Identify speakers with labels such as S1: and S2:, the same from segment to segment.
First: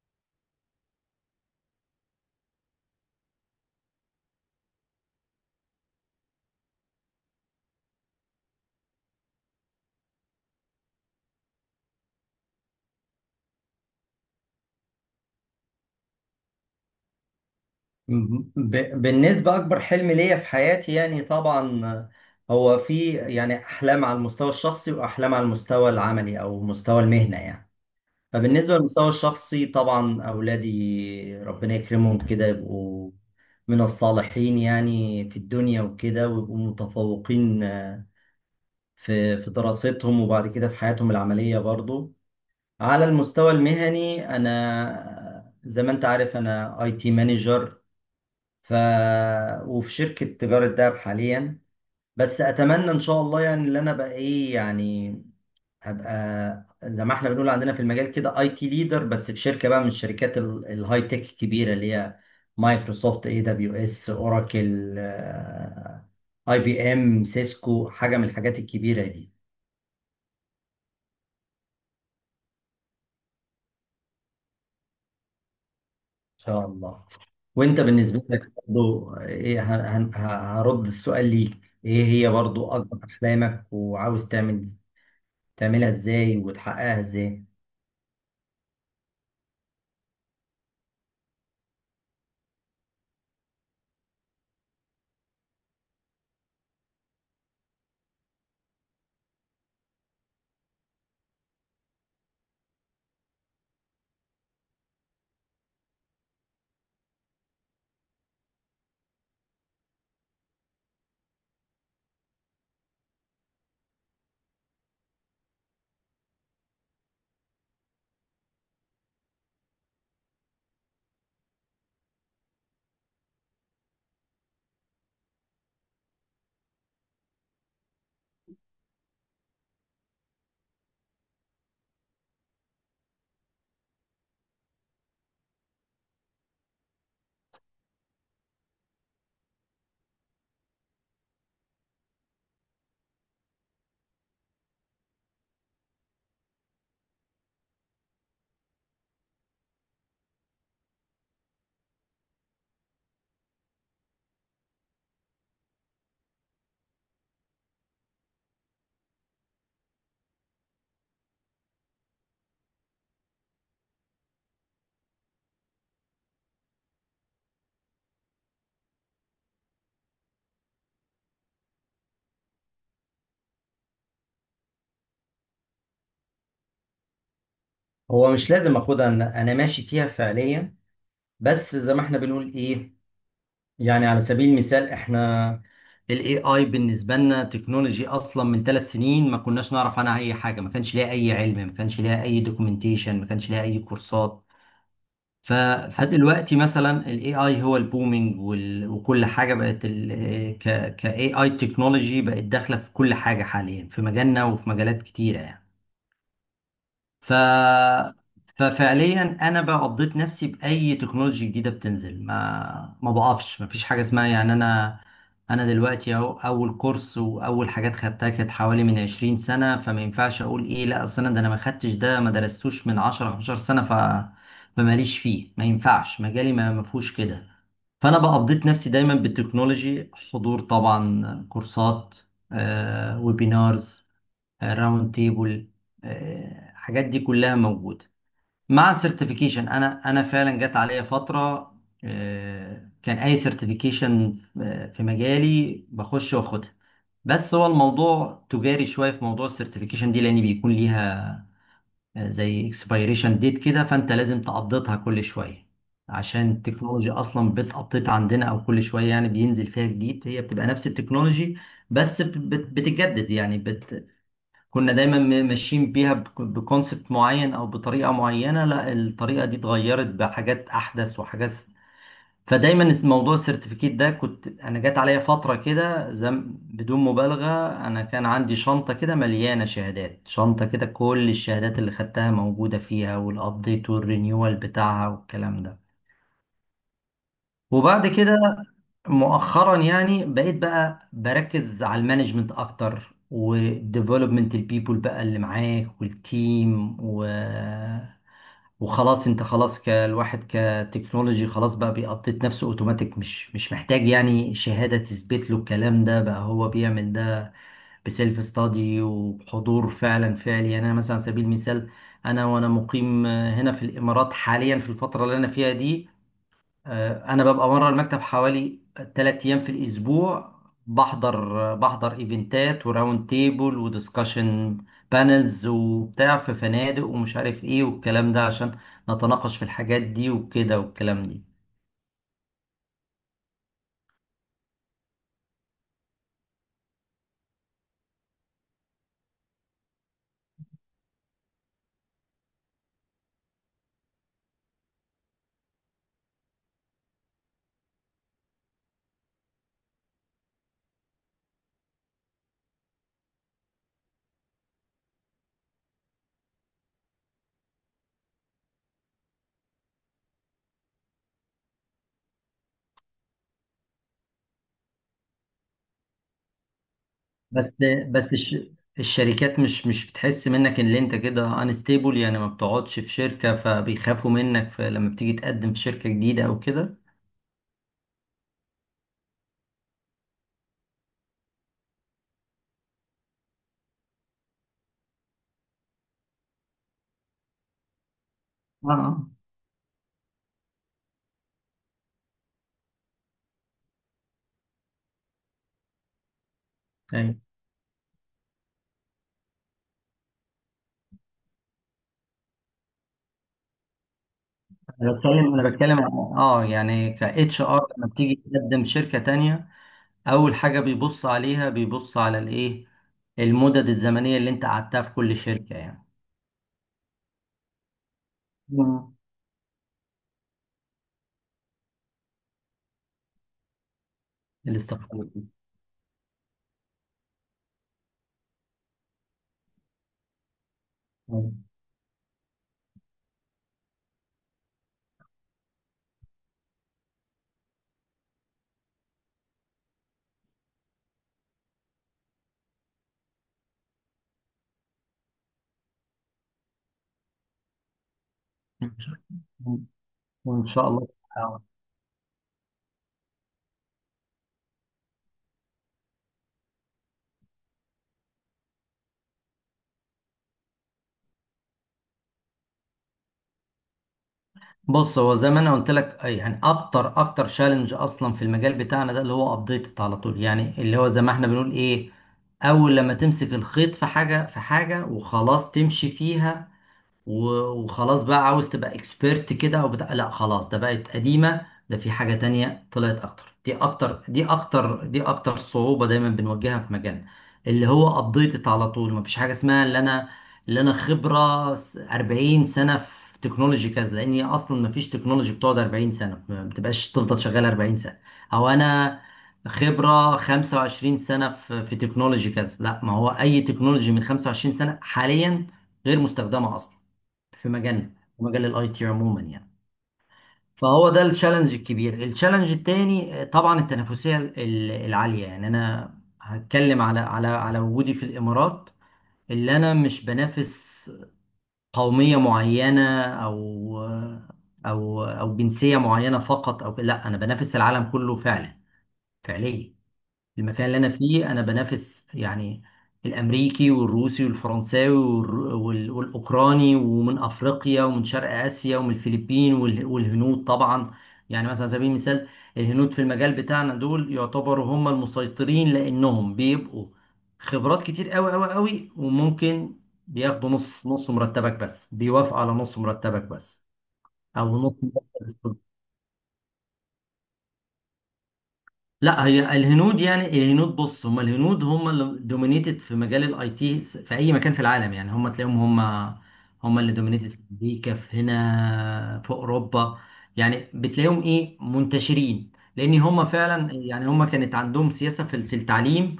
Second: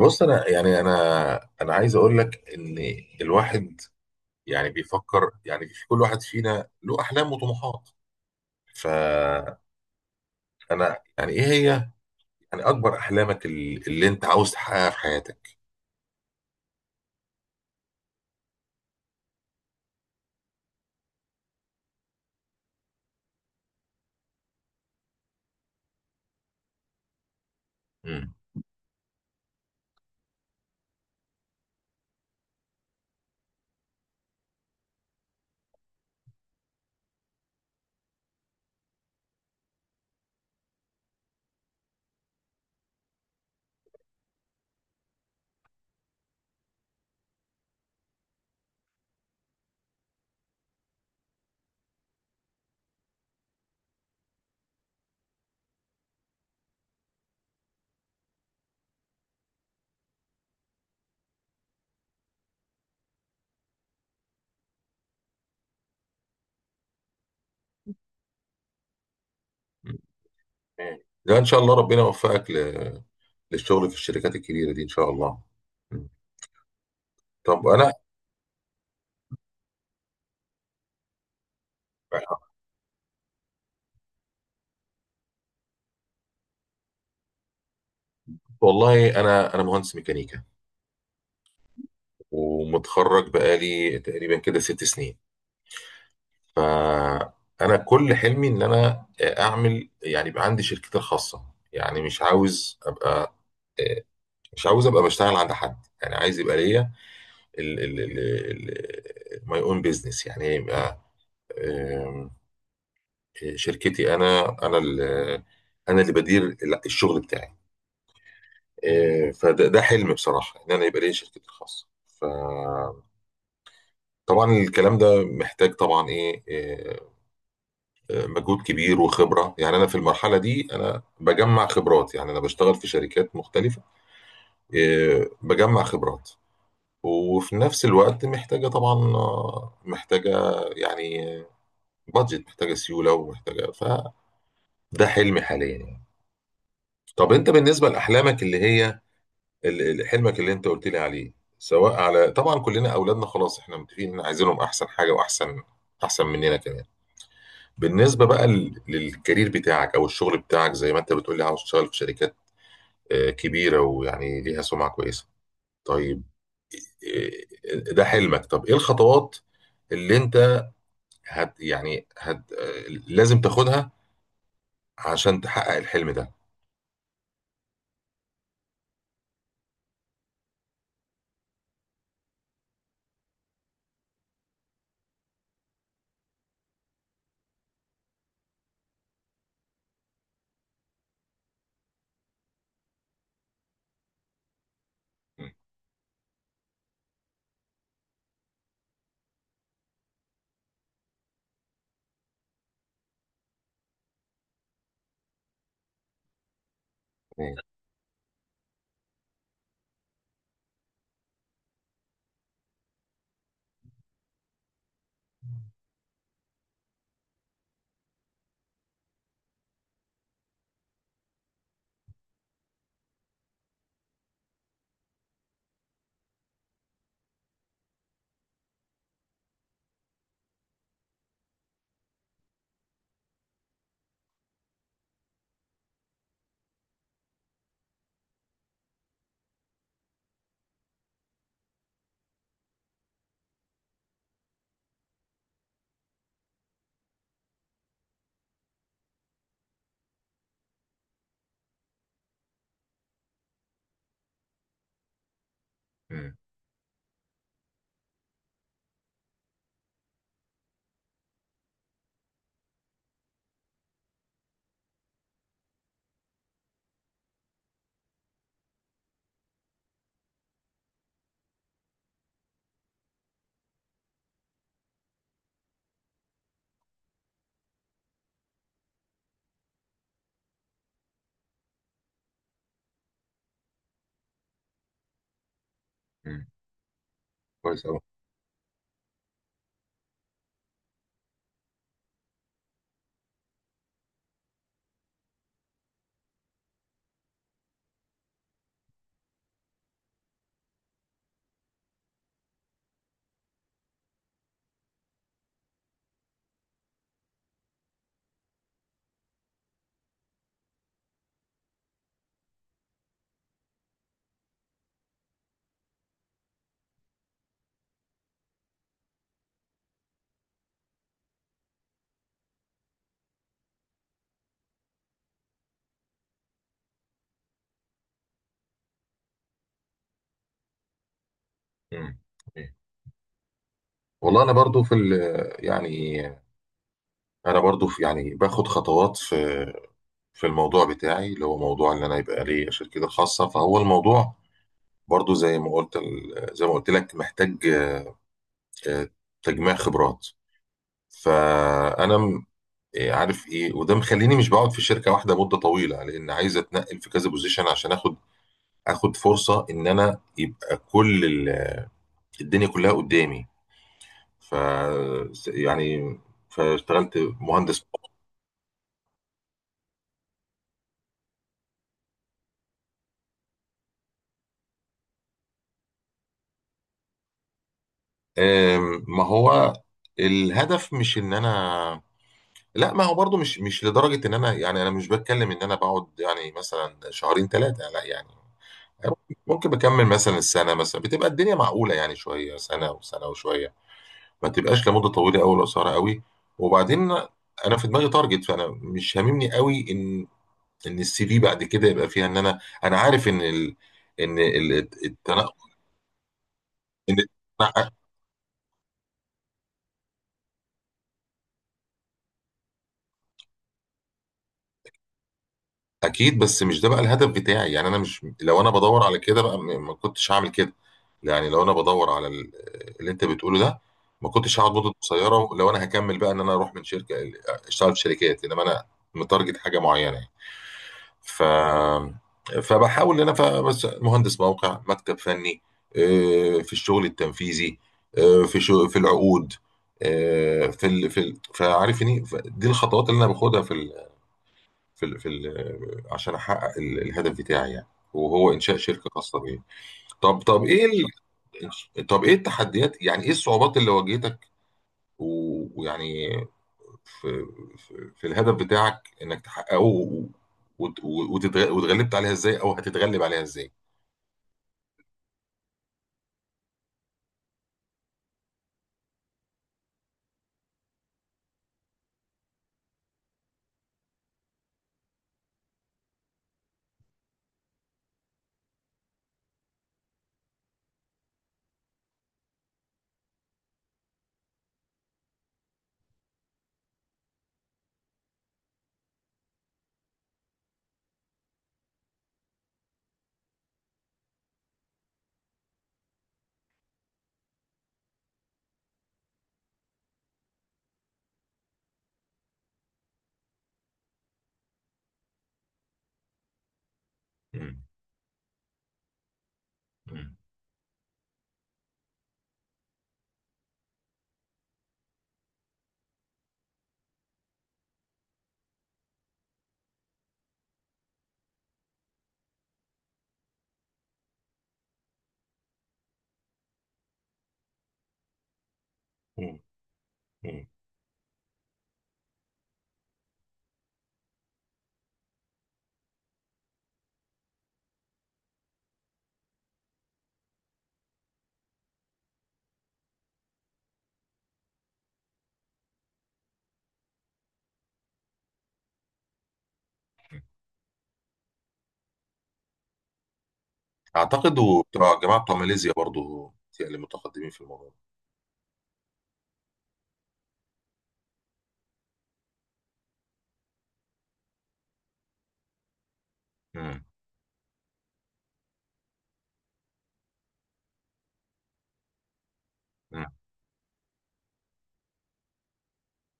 S1: بص، انا يعني انا عايز اقول لك ان الواحد يعني بيفكر، يعني في كل واحد فينا له احلام وطموحات. فانا، يعني ايه هي يعني اكبر احلامك اللي انت عاوز تحققها في حياتك؟
S2: بالنسبة أكبر حلم ليا في حياتي يعني طبعا هو في يعني أحلام على المستوى الشخصي وأحلام على المستوى العملي أو مستوى المهنة يعني.
S1: امم
S2: فبالنسبة للمستوى الشخصي طبعا أولادي ربنا يكرمهم كده يبقوا من الصالحين يعني في الدنيا وكده ويبقوا متفوقين آه، في دراستهم وبعد كده في حياتهم العملية برضو. على المستوى المهني أنا زي ما أنت عارف أنا أي تي مانجر ف وفي شركة تجارة دهب حاليا. بس أتمنى إن شاء الله يعني اللي أنا بقى إيه يعني أبقى زي ما إحنا بنقول عندنا في المجال كده أي تي ليدر، بس في شركة بقى من الشركات الهاي تك الكبيرة اللي هي مايكروسوفت، اي دبليو اس، اوراكل، اي بي ام، سيسكو، حاجة من الحاجات الكبيرة دي.
S1: ده ان شاء الله ربنا يوفقك للشغل في الشركات الكبيره دي، ان شاء الله. مم.
S2: إن شاء الله.
S1: طب
S2: وأنت
S1: انا
S2: بالنسبة لك برضو إيه هرد السؤال ليك، إيه هي برضو أكبر أحلامك وعاوز تعمل تعملها ازاي وتحققها ازاي؟
S1: والله انا مهندس ميكانيكا، ومتخرج بقالي تقريبا كده 6 سنين. فانا كل حلمي ان انا اعمل، يعني يبقى عندي شركتي الخاصه. يعني مش عاوز ابقى بشتغل عند حد. يعني عايز يبقى ليا ال ماي اون بيزنس، يعني يبقى آم، شركتي. انا اللي بدير الشغل بتاعي. فده حلم بصراحه، ان انا يبقى ليا شركتي الخاصه. فطبعا الكلام ده محتاج طبعا ايه، مجهود كبير وخبره. يعني انا في المرحله دي انا بجمع خبرات، يعني انا بشتغل في شركات مختلفه. إيه، بجمع خبرات وفي نفس الوقت محتاجه طبعا، محتاجه يعني بادجت، محتاجه سيوله، ومحتاجه. فده حلمي حاليا يعني. طب انت بالنسبه لاحلامك اللي هي حلمك اللي انت قلت لي عليه، سواء على طبعا كلنا اولادنا، خلاص احنا متفقين ان عايزينهم احسن حاجه، واحسن مننا كمان. بالنسبه بقى للكارير بتاعك، او الشغل بتاعك، زي ما انت بتقول لي عاوز تشتغل في شركات كبيرة، ويعني ليها سمعة كويسة. طيب، ده حلمك. طب ايه الخطوات اللي انت هت يعني هت آه، لازم تاخدها عشان تحقق الحلم ده؟
S2: هو مش لازم اخدها، إن انا ماشي فيها فعليا. بس زي ما احنا بنقول ايه، يعني على سبيل المثال احنا الاي اي بالنسبه لنا تكنولوجي اصلا من ثلاث سنين ما كناش نعرف عنها اي حاجه، ما كانش ليها اي علم، ما كانش ليها اي دوكيومنتيشن، ما كانش ليها اي كورسات.
S1: مم.
S2: ف... فدلوقتي مثلا الاي اي هو البومينج وكل حاجه بقت كاي اي تكنولوجي بقت داخله في كل حاجه حاليا في مجالنا وفي مجالات كتيره يعني. ف...
S1: مم.
S2: ففعليا انا بقى قضيت نفسي باي تكنولوجيا جديده بتنزل، ما بقفش، ما فيش حاجه اسمها يعني انا. انا دلوقتي اهو اول كورس واول حاجات خدتها كانت حوالي من 20 سنه، فما ينفعش اقول ايه لا اصل انا ده انا ما خدتش ده ما درستوش من 10 15 سنه. فماليش فيه، ما ينفعش مجالي ما فيهوش كده. فانا بقى قضيت نفسي دايما بالتكنولوجي، حضور طبعا كورسات آه ويبينارز، راوند تيبل، الحاجات دي كلها موجوده. مع السيرتيفيكيشن، انا فعلا جت عليا فتره آه، كان اي سيرتيفيكيشن في مجالي بخش واخدها. بس هو الموضوع تجاري شويه في موضوع السيرتيفيكيشن دي، لان بيكون ليها آه، زي اكسبيريشن ديت كده، فانت لازم تقضيتها كل شويه
S1: مم.
S2: عشان التكنولوجيا اصلا بتقطيت عندنا او كل شويه يعني بينزل فيها جديد، هي بتبقى نفس التكنولوجي بس بتتجدد يعني كنا دايما ماشيين بيها بكونسبت معين او بطريقه معينه، لا الطريقه دي اتغيرت بحاجات احدث وحاجات. فدايما موضوع السيرتيفيكيت ده كنت انا جات عليا فتره كده زم بدون مبالغه، انا كان عندي شنطه كده مليانه شهادات، شنطه كده كل الشهادات اللي خدتها موجوده فيها والابديت والرينيوال بتاعها والكلام ده.
S1: مم. كويس أوي.
S2: وبعد كده مؤخرا يعني بقيت بقى بركز على المانجمنت اكتر وديفلوبمنت البيبول بقى اللي معاك والتيم وخلاص انت خلاص كالواحد كتكنولوجي خلاص بقى بيقطط نفسه اوتوماتيك، مش محتاج يعني شهادة تثبت له الكلام ده، بقى هو بيعمل ده بسيلف ستادي وحضور فعلا فعلي يعني. انا مثلا على سبيل المثال انا وانا مقيم هنا في الامارات حاليا في الفترة اللي انا فيها دي آه، انا ببقى بره المكتب حوالي 3 ايام في الاسبوع، بحضر آه، بحضر ايفنتات وراوند تيبل ودiscussion بانلز وبتاع في فنادق ومش عارف ايه والكلام ده عشان نتناقش في الحاجات دي وكده والكلام دي.
S1: مم. مم. والله انا برضو في يعني انا برضو يعني باخد خطوات في الموضوع بتاعي، اللي هو موضوع ان انا يبقى لي شركتي الخاصه. فهو الموضوع برضو، زي ما قلت لك محتاج آه، تجميع خبرات. فانا إيه عارف ايه، وده مخليني مش بقعد في شركه واحده مده طويله، لان عايز اتنقل في كذا بوزيشن عشان اخد فرصه ان انا يبقى كل الدنيا كلها قدامي. ف يعني فاشتغلت
S2: بس
S1: مهندس.
S2: بس الشركات مش بتحس منك ان انت كده انستيبل يعني، ما بتقعدش في شركة فبيخافوا منك في لما بتيجي تقدم في شركة جديدة او كده.
S1: ما هو الهدف مش ان انا، لا ما هو برضو مش لدرجه ان انا، يعني انا مش بتكلم ان انا بقعد يعني مثلا شهرين ثلاثه، لا يعني.
S2: اه آه.
S1: ممكن بكمل مثلا السنه، مثلا بتبقى الدنيا معقوله يعني شويه، سنه وسنه وشويه. ما تبقاش لمده طويله قوي ولا قصيره قوي. وبعدين
S2: أيوة.
S1: انا في دماغي تارجت، فانا مش هاممني قوي ان السي في بعد كده يبقى فيها ان انا عارف ان ان ال... التنقل.
S2: انا بتكلم عن يعني
S1: ان
S2: ك اتش ار
S1: أنا
S2: لما بتيجي تقدم شركه تانية، اول حاجه بيبص عليها بيبص على الايه، المدد الزمنيه اللي انت قعدتها في كل شركه يعني.
S1: اكيد، بس مش ده بقى الهدف بتاعي. يعني انا مش، لو انا بدور
S2: مم.
S1: على كده بقى، ما كنتش هعمل كده. يعني لو انا بدور على اللي انت بتقوله ده، ما كنتش هقعد مده
S2: الاستقرار.
S1: قصيره لو انا هكمل بقى، ان انا اروح من شركه اشتغل في شركات، انما انا متارجت حاجه معينه. ف
S2: ان
S1: فبحاول ان انا ف- بس مهندس موقع، مكتب فني، في الشغل التنفيذي، في شو في العقود، فعارفني. دي الخطوات اللي انا باخدها في ال... في ال... عشان احقق الهدف بتاعي، يعني وهو انشاء شركه
S2: شاء
S1: خاصه بيا. طب طب
S2: إن
S1: ايه
S2: شاء الله. آه.
S1: طب ايه التحديات، يعني ايه الصعوبات اللي واجهتك ويعني في في الهدف بتاعك، انك تحققه واتغلبت عليها ازاي، او هتتغلب عليها ازاي؟
S2: بص هو زي ما انا قلت لك آه، يعني اكتر تشالنج اصلا في المجال بتاعنا ده اللي هو ابديت على طول يعني، اللي هو زي ما احنا بنقول ايه، اول لما تمسك الخيط في حاجه في حاجه وخلاص تمشي فيها و- وخلاص بقى عاوز تبقى اكسبيرت كده او بتاع، لا خلاص ده بقت قديمة، ده في حاجة تانية طلعت اكتر، دي اكتر دي اكتر دي اكتر صعوبة دايما بنواجهها في مجالنا اللي هو ابديتد على طول. مفيش حاجة اسمها اللي انا خبرة 40 سنة في تكنولوجي كذا، لان هي اصلا مفيش تكنولوجي بتقعد 40 سنة، ما بتبقاش تفضل شغال 40 سنة، او انا خبرة 25 سنة في في تكنولوجي كذا، لا ما هو اي تكنولوجي من 25 سنة حاليا غير مستخدمة اصلا في
S1: مم.
S2: مجالنا، في مجال الاي تي عموما يعني.
S1: مم.
S2: فهو ده التشالنج الكبير. التشالنج التاني آه، طبعا التنافسيه العاليه، يعني انا هتكلم على على وجودي في الامارات، اللي انا مش بنافس قوميه معينه او او جنسيه معينه فقط، او لا انا بنافس العالم كله فعلا
S1: مم.
S2: فعليا.
S1: مم.
S2: المكان اللي انا فيه انا بنافس يعني الامريكي والروسي والفرنساوي والاوكراني ومن افريقيا ومن شرق اسيا ومن الفلبين والهنود طبعا. يعني مثلا على سبيل المثال الهنود في المجال بتاعنا دول يعتبروا هم المسيطرين، لانهم بيبقوا خبرات كتير قوي قوي قوي، وممكن بياخدوا نص نص مرتبك، بس بيوافقوا على نص مرتبك بس،
S1: اعتقد
S2: او نص
S1: وبتوع الجماعه بتوع
S2: مرتبك.
S1: ماليزيا برضو، اللي متقدمين في الموضوع ده.
S2: لا هي الهنود، يعني الهنود بص، هم الهنود هم اللي دومينيتد في مجال الاي تي في اي مكان في العالم يعني، هم تلاقيهم هم هم
S1: مم.
S2: اللي دومينيتد في امريكا، في هنا، في اوروبا، يعني بتلاقيهم ايه منتشرين، لان
S1: مم.
S2: هم فعلا يعني هم كانت عندهم سياسة في في التعليم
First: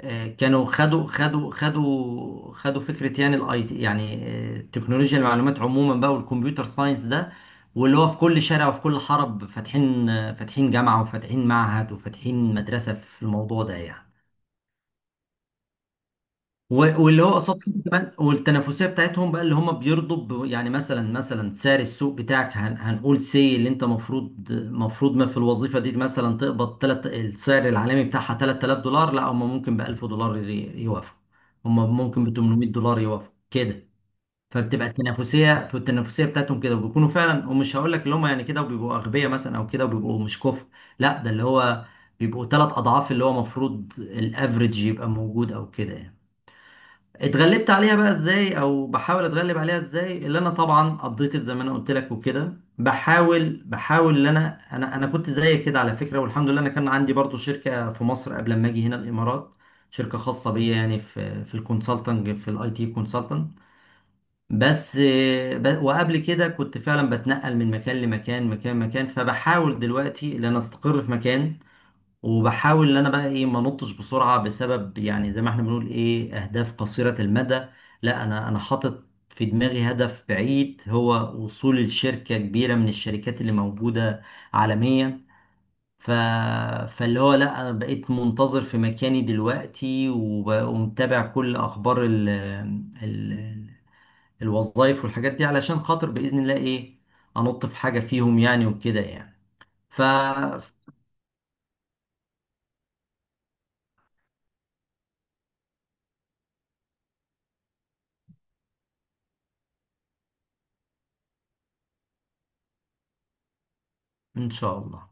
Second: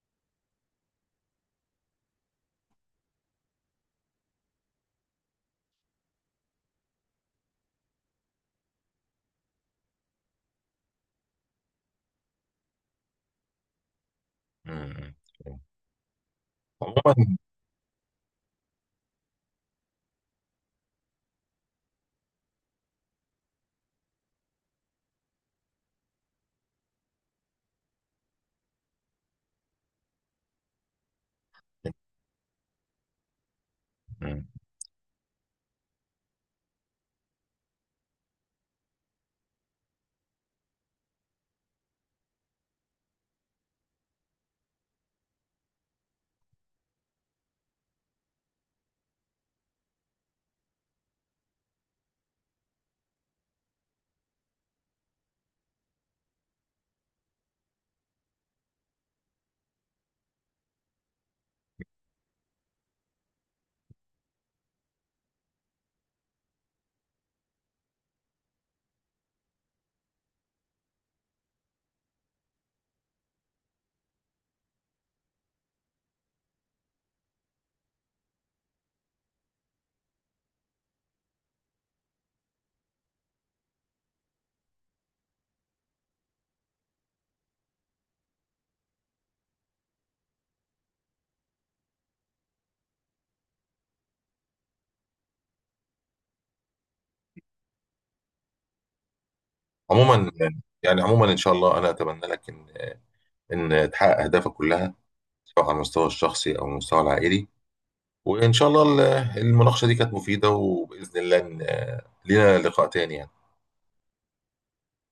S2: آه، كانوا خدوا فكره يعني الاي تي يعني آه، تكنولوجيا المعلومات عموما بقى والكمبيوتر ساينس ده، واللي هو في كل شارع وفي كل حرب فاتحين آه، فاتحين جامعه وفاتحين معهد وفاتحين مدرسه في الموضوع ده يعني.
S1: مم. مم.
S2: واللي هو
S1: عموما.
S2: قصاد كده كمان، والتنافسيه بتاعتهم بقى اللي هم بيرضوا يعني مثلا سعر السوق بتاعك هنقول سي اللي انت مفروض ما في الوظيفه دي مثلا تقبض تلت السعر العالمي بتاعها 3000 دولار، لا هم ممكن ب 1000 دولار يوافقوا، هم ممكن ب 800 دولار يوافقوا كده.
S1: مم.
S2: فبتبقى التنافسيه في التنافسيه بتاعتهم كده وبيكونوا فعلا، ومش هقول لك اللي هم يعني كده وبيبقوا اغبياء مثلا او كده وبيبقوا مش كفء، لا ده اللي هو بيبقوا ثلاث اضعاف اللي هو مفروض الافريج يبقى موجود او كده يعني. اتغلبت عليها بقى ازاي او بحاول اتغلب عليها ازاي؟ اللي انا طبعا قضيت زي ما انا قلت لك وكده. بحاول ان انا كنت زيك كده على فكره، والحمد لله انا كان عندي برضو شركه في مصر قبل ما اجي هنا الامارات، شركه خاصه بيا يعني في في الكونسلتنج في الاي تي كونسلتنج. بس آه، وقبل كده كنت فعلا بتنقل من مكان لمكان مكان، فبحاول دلوقتي ان انا استقر في مكان، وبحاول ان انا بقى ايه ما انطش بسرعه بسبب يعني زي ما احنا بنقول ايه اهداف قصيره المدى. لا انا حاطط في دماغي هدف بعيد هو وصول الشركه كبيره من الشركات اللي موجوده عالميا. ف... فاللي هو لا انا بقيت منتظر في مكاني دلوقتي ومتابع كل اخبار ال... الوظائف والحاجات دي علشان خاطر باذن الله ايه، انط في حاجه فيهم يعني وكده يعني. ف
S1: عموما، يعني عموما ان شاء الله انا اتمنى لك ان تحقق اهدافك كلها، سواء على المستوى الشخصي او المستوى العائلي. وان شاء الله المناقشه دي كانت مفيده، وباذن الله لينا لقاء تاني يعني.
S2: ان شاء الله.